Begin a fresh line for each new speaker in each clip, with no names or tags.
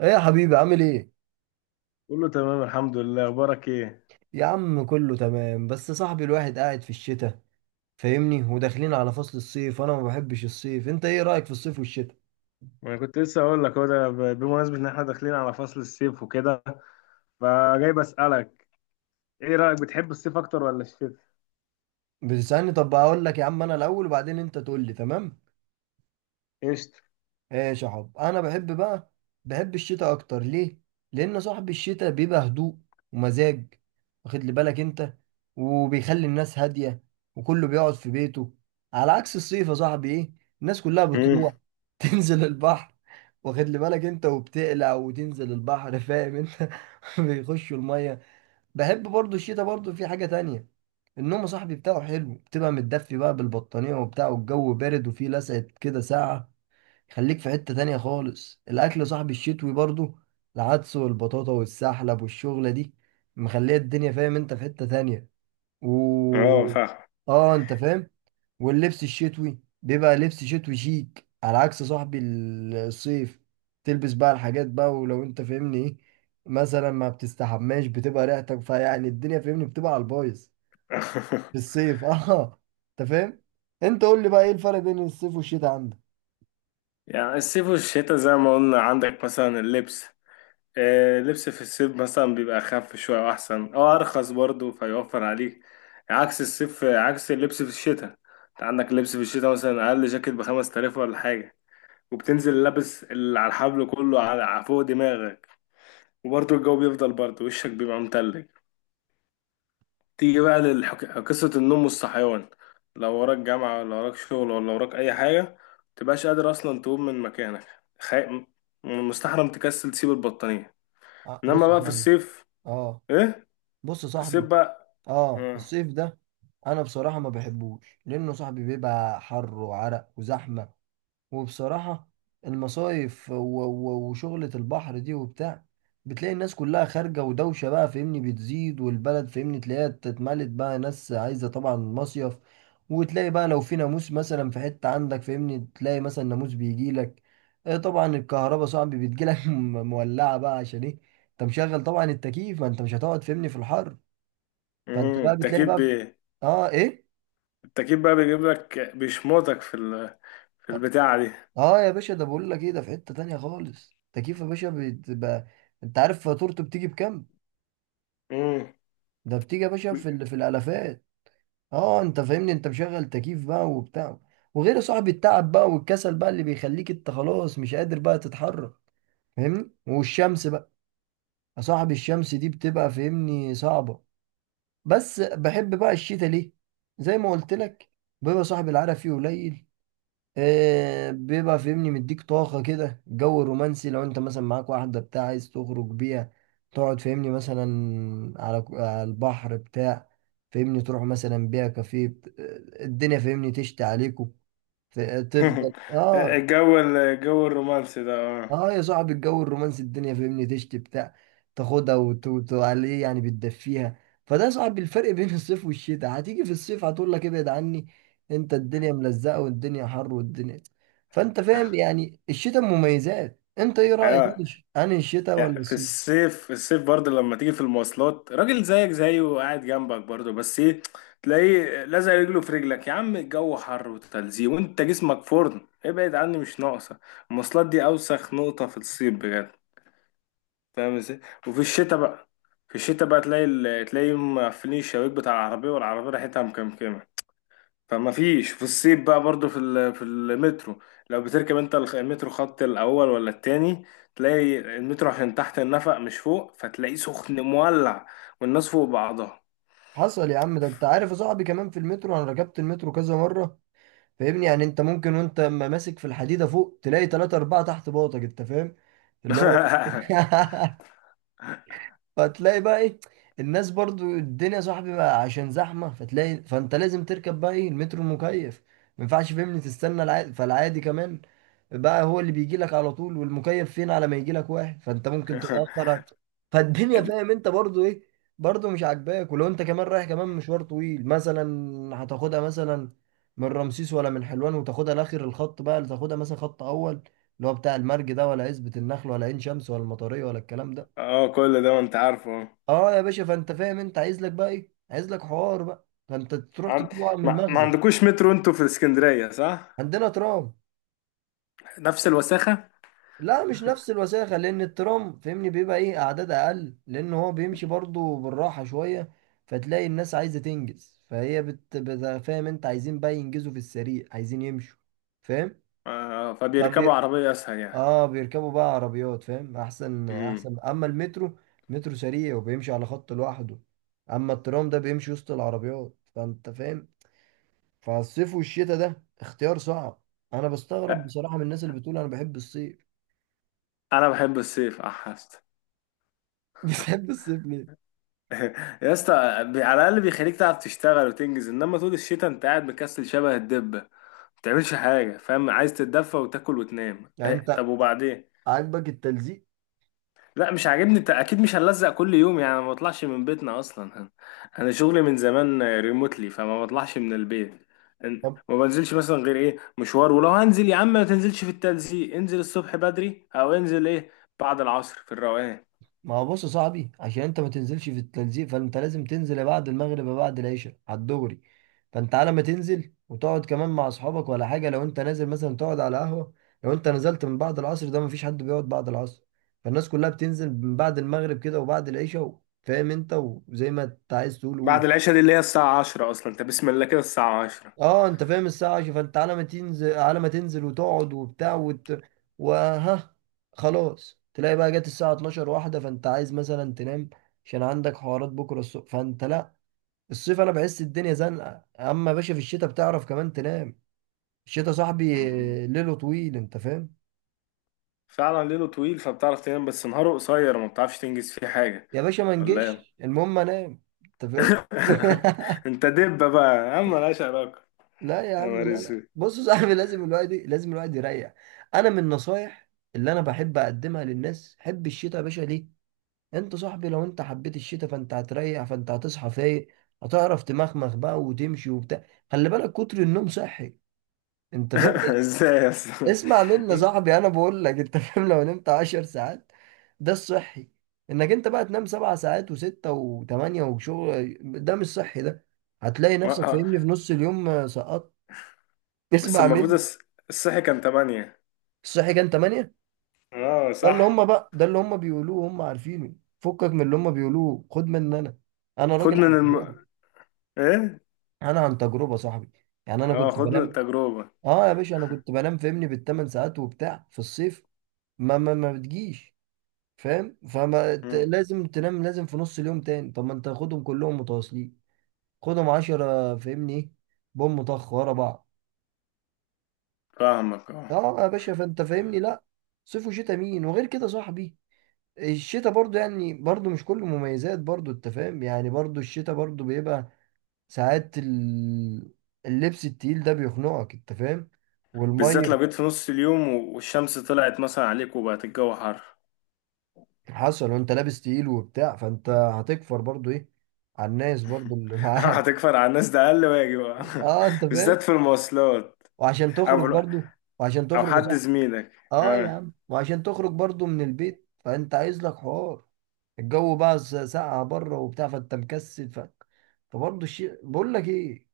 ايه يا حبيبي عامل ايه؟
كله تمام الحمد لله، اخبارك ايه؟
يا عم كله تمام، بس صاحبي الواحد قاعد في الشتاء فاهمني، وداخلين على فصل الصيف وانا ما بحبش الصيف. انت ايه رأيك في الصيف والشتاء؟
انا كنت لسه اقول لك هو ده بمناسبه ان احنا داخلين على فصل الصيف وكده، فجاي بسالك ايه رايك، بتحب الصيف اكتر ولا الشتاء؟
بتسألني؟ طب اقول لك يا عم انا الاول وبعدين انت تقول لي. تمام.
قشطة.
ايش يا حب؟ انا بحب بقى، بحب الشتاء اكتر. ليه؟ لان صاحب الشتاء بيبقى هدوء ومزاج، واخد لي بالك انت، وبيخلي الناس هاديه وكله بيقعد في بيته. على عكس الصيف يا صاحبي، ايه، الناس كلها
امم
بتروح تنزل البحر، واخد لي بالك انت، وبتقلع وتنزل البحر فاهم انت، بيخشوا الميه. بحب برضو الشتاء، برضو في حاجه تانية، النوم يا صاحبي بتاعه حلو، بتبقى متدفي بقى بالبطانيه وبتاع والجو بارد وفيه لسعه كده ساعه. خليك في حتة تانية خالص، الأكل صاحب الشتوي برضو، العدس والبطاطا والسحلب والشغلة دي مخلية الدنيا فاهم انت في حتة تانية.
اه
و
فاهم.
اه انت فاهم. واللبس الشتوي بيبقى لبس شتوي شيك، على عكس صاحب الصيف، تلبس بقى الحاجات بقى، ولو انت فاهمني ايه، مثلا ما بتستحماش، بتبقى ريحتك فيعني الدنيا فاهمني بتبقى على البايظ في الصيف. اه انت فاهم. انت قول لي بقى، ايه الفرق بين الصيف والشتاء عندك؟
يعني الصيف والشتاء زي ما قلنا عندك مثلا اللبس، آه، اللبس في الصيف مثلا بيبقى اخف شويه واحسن او ارخص برضه، فيوفر عليك عكس الصيف، عكس اللبس في الشتاء. انت عندك اللبس في الشتاء مثلا اقل جاكيت بخمس تلاف ولا حاجه، وبتنزل لابس اللي على الحبل كله على فوق دماغك. وبرضه الجو بيفضل برضه وشك بيبقى متلج. تيجي بقى لقصة النوم والصحيان، لو وراك جامعة ولا وراك شغل ولا وراك أي حاجة، متبقاش قادر أصلا تقوم من مكانك. خي... م- مستحرم تكسل تسيب البطانية. إنما
بص يا
بقى في
صاحبي.
الصيف،
اه
إيه؟
بص يا
في الصيف
صاحبي.
بقى.
اه
مم.
الصيف ده انا بصراحه ما بحبوش، لانه صاحبي بيبقى حر وعرق وزحمه. وبصراحه المصايف وشغله البحر دي وبتاع، بتلاقي الناس كلها خارجه ودوشه بقى فاهمني بتزيد، والبلد فاهمني تلاقيها اتملت بقى ناس عايزه طبعا مصيف. وتلاقي بقى لو في ناموس مثلا في حته عندك فاهمني، تلاقي مثلا ناموس بيجي لك. إيه طبعا، الكهرباء صاحبي بتجي لك مولعه بقى، عشان ايه؟ انت مشغل طبعا التكييف، ما انت مش هتقعد فاهمني في الحر. فانت بقى بتلاقي
التكييف
بقى في... اه ايه.
التكييف بقى بيجيب لك، بيشمطك في في البتاعة دي.
اه يا باشا ده بقول لك ايه، ده في حتة تانية خالص، تكييف يا باشا بتبقى، انت عارف فاتورته بتيجي بكام؟
مم.
ده بتيجي يا باشا في ال... في الالافات. اه انت فاهمني، انت مشغل تكييف بقى وبتاع. وغير صاحب التعب بقى والكسل بقى، اللي بيخليك انت خلاص مش قادر بقى تتحرك فاهمني. والشمس بقى، يا صاحب الشمس دي بتبقى فاهمني صعبة. بس بحب بقى الشتاء ليه؟ زي ما قلت لك، بيبقى صاحب العرق فيه قليل، بيبقى فاهمني مديك طاقة كده، جو رومانسي، لو انت مثلا معاك واحدة بتاع عايز تخرج بيها، تقعد فاهمني مثلا على على البحر بتاع، فاهمني تروح مثلا بيها كافيه الدنيا فاهمني تشتي عليكم. تفضل اه.
الجو الرومانسي ده آه.
اه يا صاحبي، الجو الرومانسي، الدنيا فاهمني تشتي بتاع، تاخدها وتعليه يعني، بتدفيها. فده يا صاحبي الفرق بين الصيف والشتاء. هتيجي في الصيف هتقول لك ابعد عني، انت الدنيا ملزقه والدنيا حر والدنيا. فانت
اه
فاهم يعني الشتاء مميزات. انت ايه رايك،
آه.
انا الشتاء
لا،
ولا
في
الصيف؟
الصيف، في الصيف برضه لما تيجي في المواصلات راجل زيك زيه وقاعد جنبك برضه، بس ايه، تلاقيه لازق رجله في رجلك. يا عم الجو حر وتلزيق وانت جسمك فرن، ابعد عني مش ناقصه. المواصلات دي اوسخ نقطه في الصيف بجد، فاهم ازاي؟ وفي الشتاء بقى، في الشتاء بقى تلاقي تلاقي مقفلين الشبابيك بتاع العربيه، والعربيه ريحتها مكمكمه، فما فيش. في الصيف بقى برضو في في المترو، لو بتركب انت المترو خط الاول ولا التاني، تلاقي المترو عشان تحت النفق مش فوق، فتلاقيه سخن مولع والناس فوق بعضها.
حصل يا عم. ده انت عارف يا صاحبي، كمان في المترو، انا ركبت المترو كذا مره فاهمني، يعني انت ممكن وانت ما ماسك في الحديده فوق، تلاقي ثلاثة أربعة تحت باطك انت فاهم، اللي هو فتلاقي بقى ايه، الناس برضو، الدنيا صاحبي بقى عشان زحمة، فتلاقي فانت لازم تركب بقى ايه، المترو المكيف، ما ينفعش فهمني تستنى العادي، فالعادي كمان بقى هو اللي بيجي لك على طول، والمكيف فين، على ما يجي لك واحد فانت ممكن تتأخر فالدنيا
ال-
فاهم انت برضو ايه، برضو مش عاجباك. ولو انت كمان رايح كمان مشوار طويل مثلا، هتاخدها مثلا من رمسيس ولا من حلوان، وتاخدها لاخر الخط بقى، اللي تاخدها مثلا خط اول، اللي هو بتاع المرج ده، ولا عزبة النخل، ولا عين شمس، ولا المطرية، ولا الكلام ده.
اه كل ده وانت عارفه.
اه يا باشا، فانت فاهم انت عايز لك بقى ايه، عايز لك حوار بقى، فانت تروح
عن-
تجيب ورق من
ما
المخزن.
عندكوش مترو انتوا في اسكندرية، صح؟
عندنا ترام.
نفس الوساخة.
لا مش نفس الوساخه، لان الترام فاهمني بيبقى ايه، اعداد اقل، لان هو بيمشي برضو بالراحه شويه، فتلاقي الناس عايزه تنجز، فهي بت... بت... فاهم انت عايزين بقى ينجزوا في السريع، عايزين يمشوا فاهم.
آه،
فبي...
فبيركبوا عربية اسهل يعني.
اه بيركبوا بقى عربيات فاهم، احسن
امم
احسن. اما المترو، مترو سريع وبيمشي على خط لوحده، اما الترام ده بيمشي وسط العربيات فانت فاهم. فالصيف والشتاء ده اختيار صعب. انا بستغرب
لا،
بصراحة من الناس اللي بتقول انا بحب الصيف.
انا بحب الصيف، احس
بتحب الصيف ليه؟
يا اسطى على الاقل بيخليك تعرف تشتغل وتنجز، انما طول الشتاء انت قاعد مكسل شبه الدبه، ما بتعملش حاجه، فاهم؟ عايز تتدفى وتاكل وتنام.
يعني
إيه،
انت
طب وبعدين؟
عاجبك التلزيق؟
لا مش عاجبني، انت اكيد مش هنلزق كل يوم، يعني ما بطلعش من بيتنا اصلا. انا شغلي من زمان ريموتلي، فما بطلعش من البيت.
طب
ما بنزلش مثلا غير ايه، مشوار، ولو هنزل يا عم ما تنزلش في التلزيق، انزل الصبح بدري او انزل ايه بعد العصر في الروقان.
ما هو بص يا صاحبي، عشان انت ما تنزلش في التلزيق، فانت لازم تنزل بعد المغرب يا بعد العشاء على الدغري، فانت على ما تنزل وتقعد كمان مع اصحابك ولا حاجة، لو انت نازل مثلا تقعد على قهوة. لو انت نزلت من بعد العصر، ده مفيش حد بيقعد بعد العصر، فالناس كلها بتنزل من بعد المغرب كده وبعد العشاء فاهم انت، وزي ما انت عايز تقول قول.
بعد العشاء دي اللي هي الساعه 10 اصلا، انت بسم الله كده الساعه
اه انت فاهم، الساعة عشرة، فانت على ما تنزل، على ما تنزل وتقعد وبتاع وت... وها، خلاص تلاقي بقى جت الساعة 12 واحدة، فانت عايز مثلا تنام، عشان عندك حوارات بكرة الصبح، فانت لا. الصيف انا بحس الدنيا زنقة، اما يا باشا في الشتاء بتعرف كمان تنام، الشتاء صاحبي
10.
ليله طويل انت فاهم.
فعلا ليله طويل فبتعرف تنام، بس نهاره قصير ما بتعرفش تنجز فيه حاجة.
يا باشا ما
ولا ايه؟
نجيش، المهم انام انت فاهم.
انت دبة بقى، اما ملهاش علاقة.
لا يا
يا
عم،
نهار
لا لا،
اسود.
بص يا صاحبي، لازم الواحد، لازم الواحد يريح. انا من النصايح اللي انا بحب اقدمها للناس، حب الشتاء يا باشا. ليه؟ انت صاحبي لو انت حبيت الشتاء، فانت هتريح، فانت هتصحى فايق، هتعرف تمخمخ بقى وتمشي وبتاع. خلي بالك، كتر النوم صحي، انت فاهم يعني.
ازاي يا اسطى؟
اسمع مني يا صاحبي، انا بقول لك انت فاهم، لو نمت عشر ساعات، ده الصحي. انك انت بقى تنام سبع ساعات وستة وثمانية وشغل، ده مش صحي ده، هتلاقي نفسك
آه،
فاهمني في نص اليوم سقطت.
بس
اسمع
المفروض
مني.
الصحي كان تمانية.
الصحي كان ثمانية.
اه
ده اللي
صح.
هم بقى، ده اللي هم بيقولوه هم عارفينه، فكك من اللي هم بيقولوه، خد مني انا، انا راجل
خد من
عن تجربة.
ايه،
انا عن تجربه صاحبي، يعني انا
اه،
كنت
خد من
بنام.
التجربة.
اه يا باشا انا كنت بنام فاهمني بالثمان ساعات وبتاع في الصيف، ما ما بتجيش فاهم،
مم.
لازم تنام، لازم في نص اليوم تاني. طب ما انت خدهم كلهم متواصلين، خدهم عشرة فاهمني، ايه، بوم طخ ورا بعض.
فاهمك اه.
اه يا باشا، فانت فاهمني لا، صيف وشتاء مين. وغير كده صاحبي، الشتاء برضو يعني، برضو مش كله مميزات، برضو انت فاهم يعني، برضو الشتاء برضو بيبقى ساعات اللبس التقيل ده بيخنقك انت فاهم،
بالذات لو
والميه.
جيت في نص اليوم والشمس طلعت مثلا عليك وبقت الجو حر.
حصل، وانت لابس تقيل وبتاع، فانت هتكفر برضو ايه على الناس برضو اللي معاك.
هتكفر على الناس ده اقل واجب.
اه انت فاهم.
بالذات في المواصلات.
وعشان تخرج
أو
برضو. وعشان
او
تخرج،
حد
صح،
زميلك.
اه يا
اه،
عم، وعشان تخرج برضو من البيت، فانت عايز لك حوار، الجو بقى ساقعة بره وبتاع، فانت مكسل ف... فبرضو الشيء بقول لك ايه،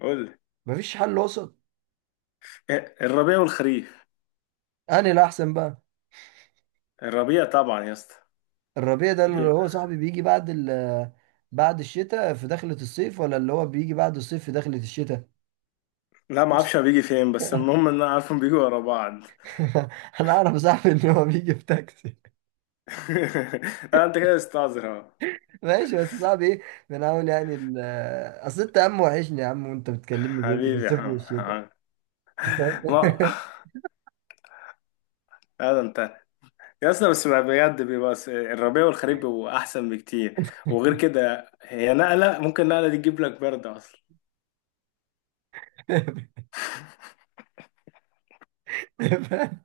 قول لي.
مفيش حل وسط.
إيه، الربيع والخريف
انا الاحسن بقى،
الربيع طبعا يا اسطى.
الربيع ده اللي
بي...
هو صاحبي بيجي بعد ال، بعد الشتاء في دخلة الصيف، ولا اللي هو بيجي بعد الصيف في دخلة الشتاء.
لا ما اعرفش هو بيجي فين، بس المهم ان انا عارفهم بيجوا ورا بعض.
انا اعرف صاحبي ان هو بيجي بتاكسي.
لا انت كده استعذر اهو.
ماشي، بس صاحبي ايه، بنحاول يعني اصل انت يا عم وحشني يا عم، وانت بتكلمني بين
حبيبي يا
الصيف
عم
والشتاء.
عم. ما هذا انت. يا اسطى بس بجد بيبقى الربيع والخريف بيبقوا احسن بكتير، وغير كده هي نقله، ممكن نقله دي تجيب لك برد اصلا.
فعلا،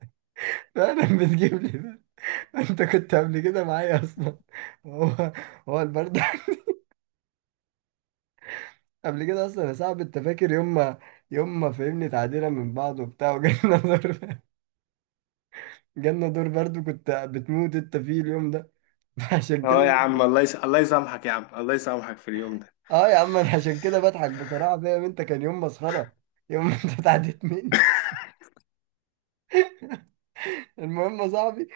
فعلا بتجيب لي ده، انت كنت قبل كده معايا اصلا، هو، هو البرد. قبل كده اصلا يا صاحبي، انت فاكر يوم ما، يوم ما فهمني تعديلة من بعض وبتاع، وجالنا دور، جالنا دور برد، كنت بتموت انت فيه اليوم ده. عشان كده
اه يا عم الله الله يسامحك يا عم، الله يسامحك في اليوم ده.
اه يا عم، انا عشان كده بضحك بصراحه، فاهم انت، كان يوم مسخره، يوم ما انت اتعديت مني. المهم يا صاحبي،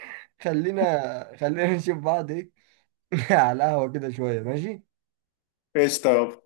خلينا، خلينا نشوف بعض، ايه على القهوه كده شويه، ماشي؟
ايش طب.